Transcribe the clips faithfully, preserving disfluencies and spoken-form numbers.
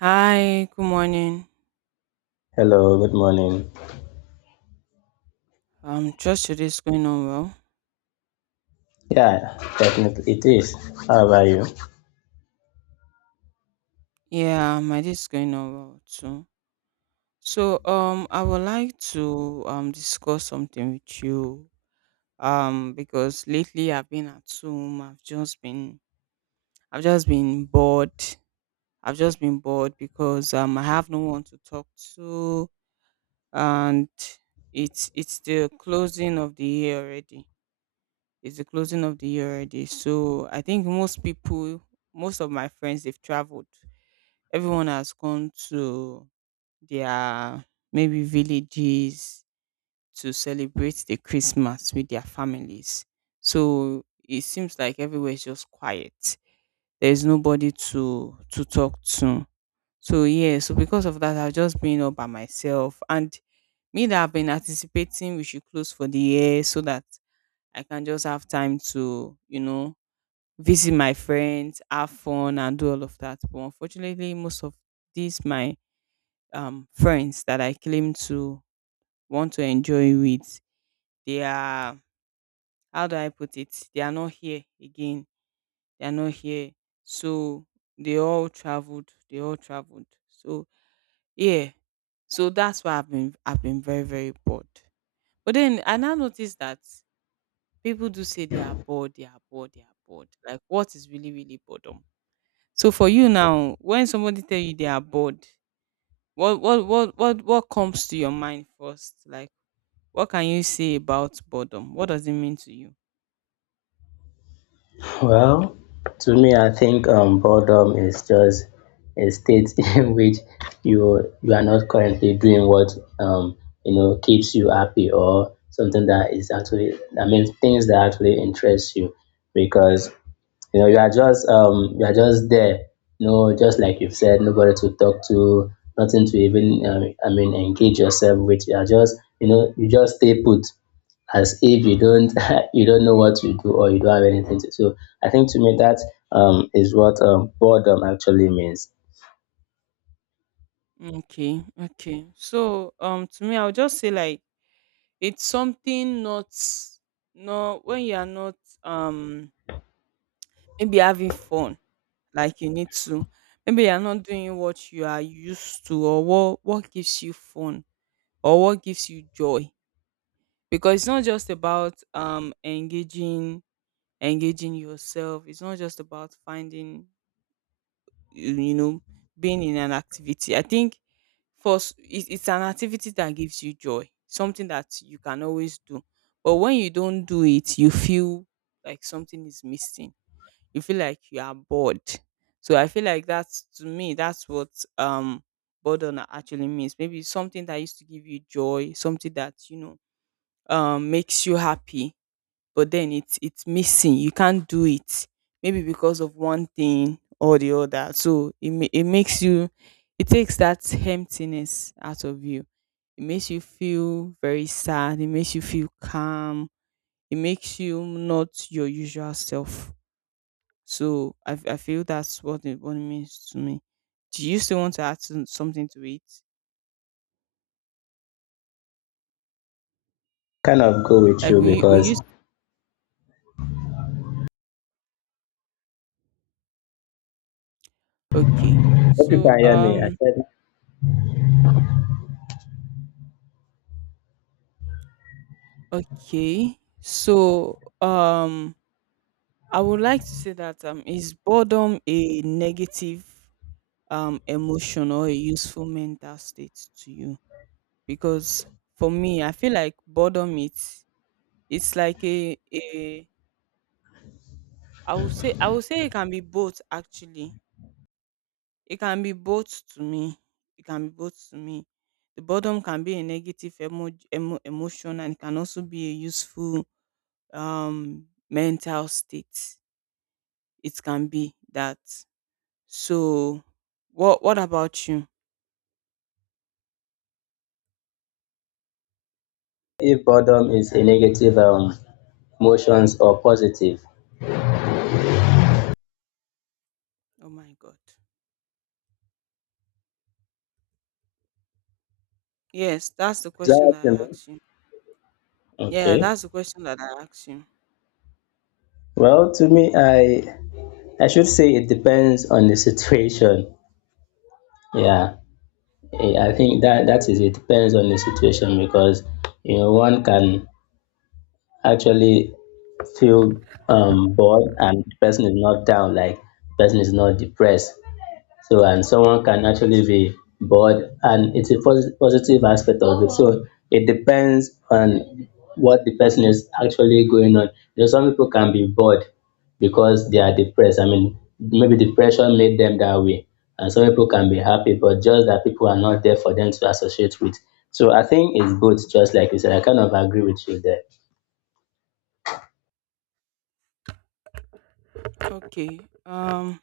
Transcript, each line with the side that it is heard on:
right: Hi, good morning.
left: Hello, good morning.
right: Um, trust your day is going on well.
left: Yeah, definitely it is. How about you?
right: Yeah, my day is going on well too. So, um, I would like to um discuss something with you. Um, because lately I've been at home. I've just been, I've just been bored. I've just been bored because um I have no one to talk to, and it's it's the closing of the year already. It's the closing of the year already. So I think most people most of my friends they've traveled. Everyone has gone to their maybe villages to celebrate the Christmas with their families. So it seems like everywhere is just quiet. There is nobody to to talk to. So yeah, so because of that, I've just been all by myself. And me that I've been anticipating we should close for the year so that I can just have time to, you know, visit my friends, have fun and do all of that. But unfortunately, most of these my um, friends that I claim to want to enjoy with, they are, how do I put it? They are not here again. They are not here. So they all traveled. They all traveled. So, yeah. So that's why I've been, I've been very, very bored. But then I now notice that people do say they are bored, they are bored, they are bored. Like, what is really, really boredom? So for you now, when somebody tell you they are bored, what what what what what comes to your mind first? Like what can you say about boredom? What does it mean to you?
left: Well, to me, I think um, boredom is just a state in which you you are not currently doing what um, you know keeps you happy or something that is actually I mean things that actually interest you because you know, you are just um you are just there. No, just like you've said, nobody to talk to, nothing to even um, I mean engage yourself with. You are just you know you just stay put as if you don't you don't know what to do or you don't have anything to do. So I think to me that um, is what um, boredom actually means.
right: Okay, okay. So, um, to me, I would just say like it's something not, no, when you are not, um, maybe having fun, like you need to, maybe you are not doing what you are used to or what what gives you fun or what gives you joy. Because it's not just about um engaging engaging yourself. It's not just about finding you you know being in an activity. I think first it, it's an activity that gives you joy, something that you can always do, but when you don't do it you feel like something is missing, you feel like you are bored. So I feel like that's, to me that's what um boredom actually means. Maybe something that used to give you joy, something that you know um makes you happy, but then it's it's missing. You can't do it. Maybe because of one thing or the other. So it ma- it makes you, it takes that emptiness out of you. It makes you feel very sad. It makes you feel calm. It makes you not your usual self. So I, f- I feel that's what it, what it means to me. Do you still want to add some- something to it?
left: Kind of go with
right: Like
left: you
right: we we
left: because
right: used, okay.
left: hope you
right: So
left: can hear me. I
right: um
left: said
right: okay. So um I would like to say that, um, is boredom a negative um, emotion or a useful mental state to you? Because for me, I feel like boredom it's it's like a a, I would say, I would say it can be both actually. It can be both to me. It can be both to me. The boredom can be a negative emo- emo- emotion, and it can also be a useful, um, mental state. It can be that. So, what what about you?
left: if boredom is a negative um, emotions or positive.
right: Oh my god. Yes, that's the
left: Is that
right: question
left: what
right: that
left: you
right: I
left: mean?
right: asked you. Yeah,
left: Okay.
right: that's the question that I asked you.
left: Well, to me, I I should say it depends on the situation. Yeah, Eh, I think that that is it depends on the situation because you know one can actually feel um bored and the person is not down, like person is not depressed. So, and someone can actually be bored, and it's a pos- positive aspect of it. So, it depends on what the person is actually going on. You know, some people can be bored because they are depressed. I mean, maybe depression made them that way, and some people can be happy, but just that people are not there for them to associate with. So, I think it's both, just like you said. I kind of agree with you there.
right: Okay. Um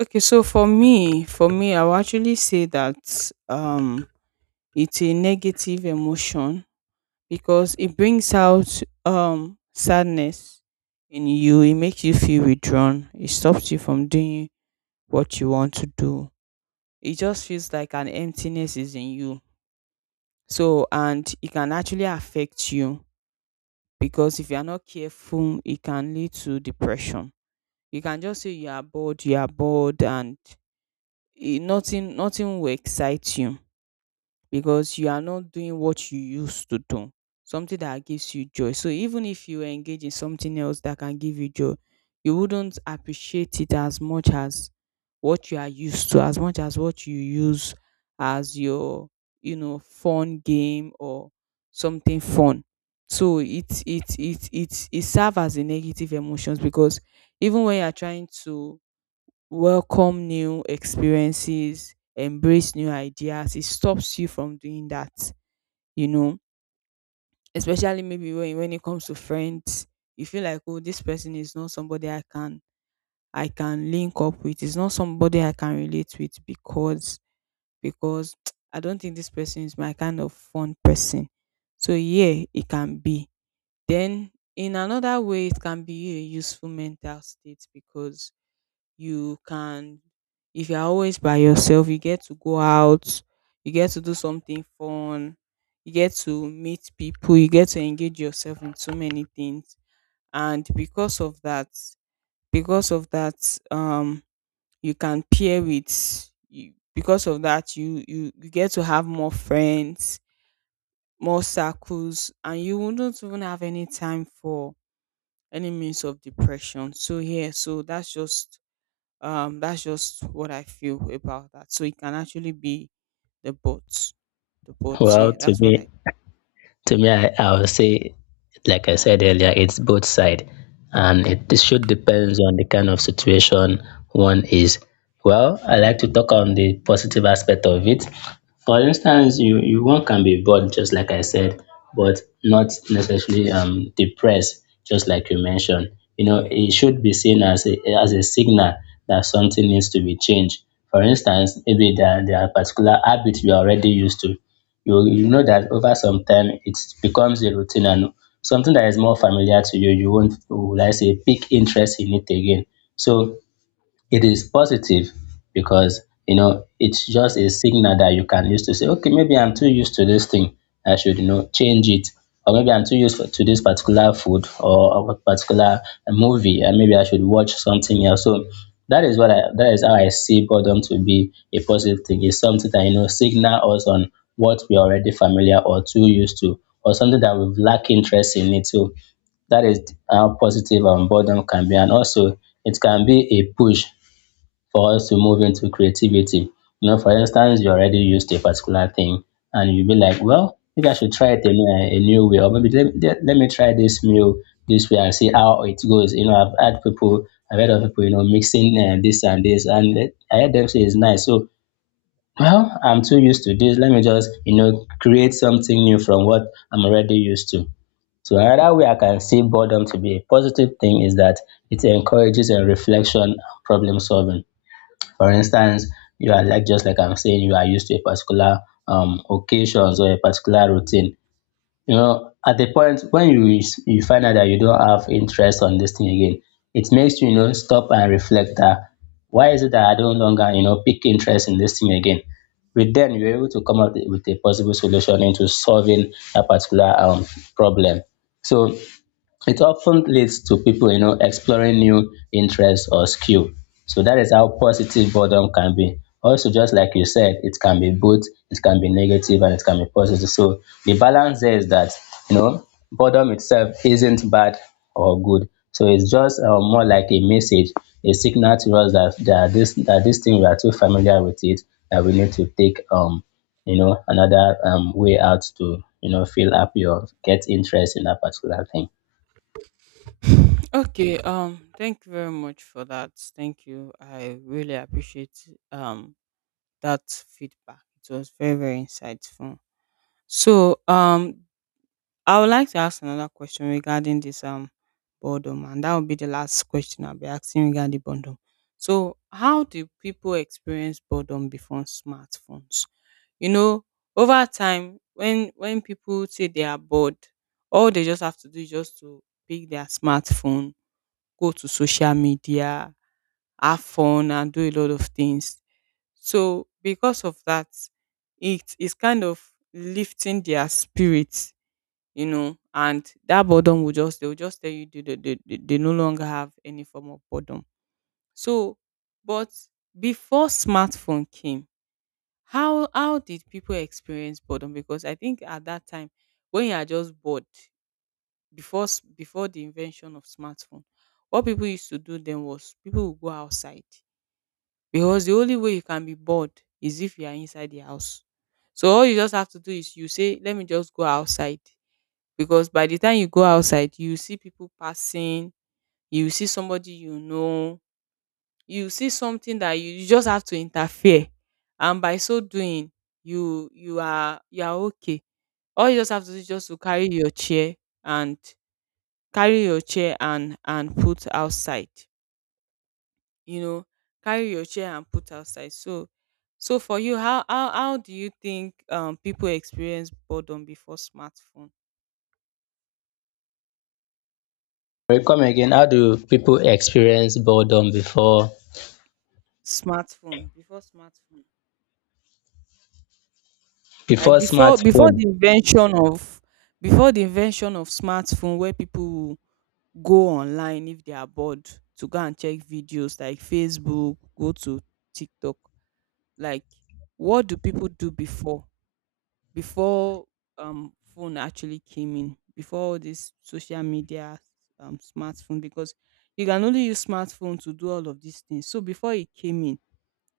right: okay, so for me, for me I will actually say that um it's a negative emotion because it brings out um sadness in you. It makes you feel withdrawn. It stops you from doing what you want to do. It just feels like an emptiness is in you. So, and it can actually affect you because if you are not careful, it can lead to depression. You can just say you are bored, you are bored, and it, nothing, nothing will excite you because you are not doing what you used to do, something that gives you joy. So even if you engage in something else that can give you joy, you wouldn't appreciate it as much as what you are used to, as much as what you use as your, you know, fun game or something fun. So it it it it it serves as a negative emotions because even when you are trying to welcome new experiences, embrace new ideas. It stops you from doing that, you know, especially maybe when, when it comes to friends, you feel like, oh, this person is not somebody I can I can link up with. It's not somebody I can relate with because because I don't think this person is my kind of fun person. So yeah, it can be. Then in another way, it can be a useful mental state because you can, if you're always by yourself you get to go out, you get to do something fun, you get to meet people, you get to engage yourself in so many things, and because of that, because of that um you can pair with you, because of that you, you you get to have more friends, more circles, and you wouldn't even have any time for any means of depression. So yeah, so that's just um that's just what I feel about that. So it can actually be the boats, the boats,
left: Well,
right: yeah,
left: to
right: that's what
left: me,
right: I,
left: to me, I, I would say, like I said earlier, it's both side, and it, it should depends on the kind of situation one is. Well, I like to talk on the positive aspect of it. For instance, you, you one can be bored, just like I said, but not necessarily um, depressed, just like you mentioned. You know, it should be seen as a, as a signal that something needs to be changed. For instance, maybe there, there are particular habits we are already used to you you know that over some time it becomes a routine, and something that is more familiar to you, you won't, would I say, pick interest in it again. So it is positive because, you know, it's just a signal that you can use to say, okay, maybe I'm too used to this thing. I should, you know, change it. Or maybe I'm too used for, to this particular food or a particular movie, and maybe I should watch something else. So that is what I, that is how I see boredom to be a positive thing. It's something that, you know, signal us on what we're already familiar or too used to, or something that we've lack interest in it. So that is how positive um, boredom can be. And also, it can be a push for us to move into creativity. You know, for instance, you already used a particular thing and you'll be like, well, maybe I should try it in a, new, a new way, or maybe let, let, let me try this meal this way and see how it goes. You know, I've had people, I've heard of people, you know, mixing uh, this and this, and it- I heard them say it's nice. So, well, I'm too used to this. Let me just, you know, create something new from what I'm already used to. So another way I can see boredom to be a positive thing is that it encourages a reflection and problem solving. For instance, you are like just like I'm saying, you are used to a particular um occasions or a particular routine. You know, at the point when you you find out that you don't have interest on this thing again, it makes you, you know, stop and reflect that why is it that I don't longer you know pick interest in this thing again. With then you're able to come up with a possible solution into solving a particular um problem. So it often leads to people you know exploring new interests or skill. So that is how positive boredom can be. Also just like you said, it can be both. It can be negative and it can be positive, so the balance there is that you know boredom itself isn't bad or good, so it's just uh, more like a message, a signal to us that that this that this thing we are too familiar with it, that we need to take um you know another um way out to you know feel happy or get interest in that particular thing.
right: okay, um thank you very much for that. Thank you, I really appreciate um that feedback. It was very, very insightful. So um I would like to ask another question regarding this um boredom, and that would be the last question I'll be asking regarding boredom. So, how do people experience boredom before smartphones? You know, over time, when when people say they are bored, all they just have to do is just to pick their smartphone, go to social media, have fun, and do a lot of things. So, because of that, it is kind of lifting their spirits, you know, and that boredom will just, they will just tell you they, they, they, they they no longer have any form of boredom. So, but before smartphone came, how how did people experience boredom? Because I think at that time, when you are just bored, before s- before the invention of smartphone, what people used to do then was people would go outside because the only way you can be bored is if you are inside the house. So all you just have to do is you say, let me just go outside because by the time you go outside you see people passing, you see somebody you know, you see something that you you just have to interfere, and by so doing you you are, you are okay. All you just have to do is just to carry your chair, and carry your chair and and put outside, you know, carry your chair and put outside. So, so for you how how, how do you think um people experience boredom before smartphone,
left: Sorry, come again. How do people experience boredom before
right: smartphone, before smartphone. Like
left: before
right: before before the
left: smartphone?
right: invention of, before the invention of smartphone where people go online if they are bored to go and check videos like Facebook, go to TikTok. Like what do people do before, before um phone actually came in, before all this social media um smartphone, because you can only use smartphone to do all of these things. So before it came in,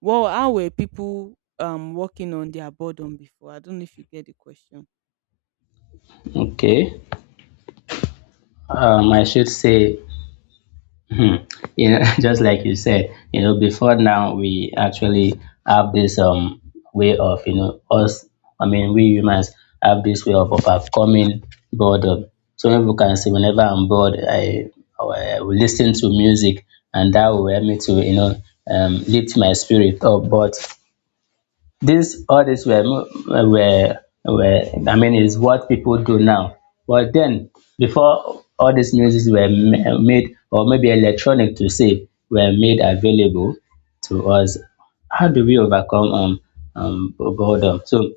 right: well how were people um working on their boredom before? I don't know if you get the question.
left: Okay, um, I should say, hmm, you know, just like you said, you know, before now we actually have this um way of you know us. I mean, we humans have this way of overcoming boredom. So people can say, whenever I'm bored, I, I will listen to music, and that will help me to you know um lift my spirit up. But this, all this were, were, were, I mean, is what people do now. But then, before all these music were ma- made, or maybe electronic to say, were made available to us, how do we overcome um, um, boredom? So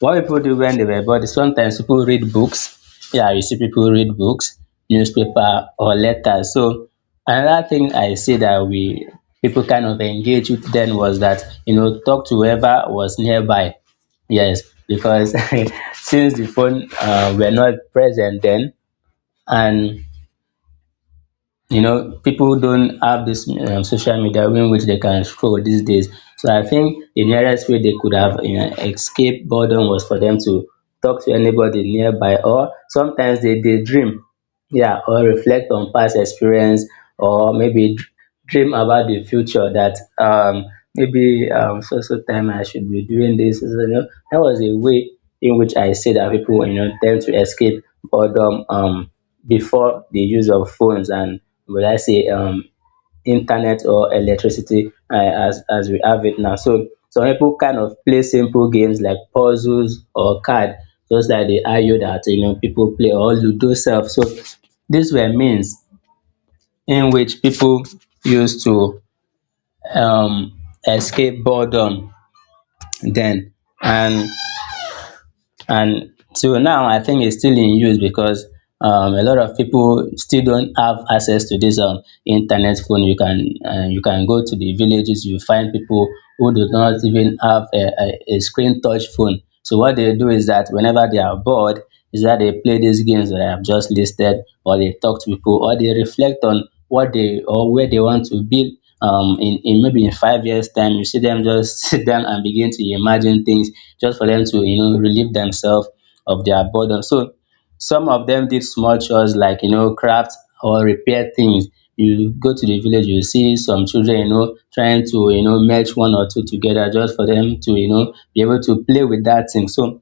left: what people do when they were bored, sometimes people read books. Yeah, you see people read books, newspaper or letters. So another thing I see that we people kind of engage with then was that you know talk to whoever was nearby. Yes, because since the phone uh, were not present then, and you know people don't have this um, social media in which they can scroll these days, so I think the nearest way they could have you know escaped boredom was for them to talk to anybody nearby, or sometimes they daydream, yeah, or reflect on past experience, or maybe dr- dream about the future that um, maybe um, so so time I should be doing this. So, so, you know, that was a way in which I say that people you know tend to escape boredom um, before the use of phones and would I say um, internet or electricity uh, as as we have it now. So some people kind of play simple games like puzzles or card, just like the Ayo that you know people play or Ludo self. So these were means in which people used to um, escape boredom then. and and till now I think it's still in use because um, a lot of people still don't have access to this um, internet phone. You can uh, you can go to the villages, you find people who do not even have a, a, a screen touch phone, so what they do is that whenever they are bored is that they play these games that I have just listed, or they talk to people, or they reflect on what they or where they want to build um, in, in maybe in five years' time. You see them just sit down and begin to imagine things just for them to, you know, relieve themselves of their burden. So some of them did small chores like, you know, craft or repair things. You go to the village, you see some children, you know, trying to, you know, merge one or two together just for them to, you know, be able to play with that thing. So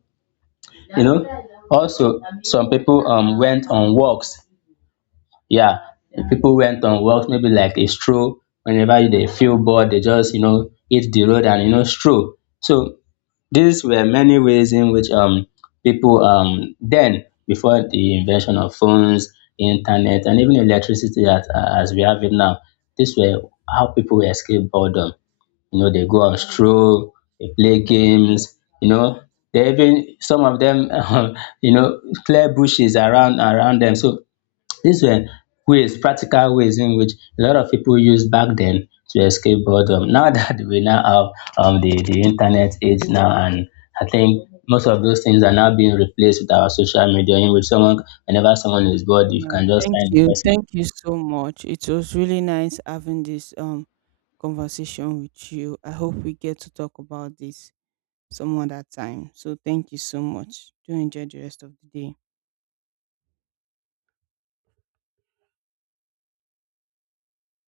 left: you know also some people um went on walks, yeah, people went on walks maybe like a stroll. Whenever they feel bored they just you know hit the road and you know stroll. So these were many ways in which um people um then before the invention of phones, internet and even electricity as, as we have it now, this were how people escape boredom. You know, they go on stroll, they play games, you know. They even some of them um, you know clear bushes around around them. So these were ways, practical ways in which a lot of people used back then to escape boredom. Now that we now have um the, the internet age now, and I think most of those things are now being replaced with our social media in which someone whenever someone is bored you
right: Yeah,
left: can just
right: thank
left: find the
right: you.
left: person
right: Thank you so much. It was really nice having this um conversation with you. I hope we get to talk about this some other time. So thank you so much. Do enjoy the rest of the day.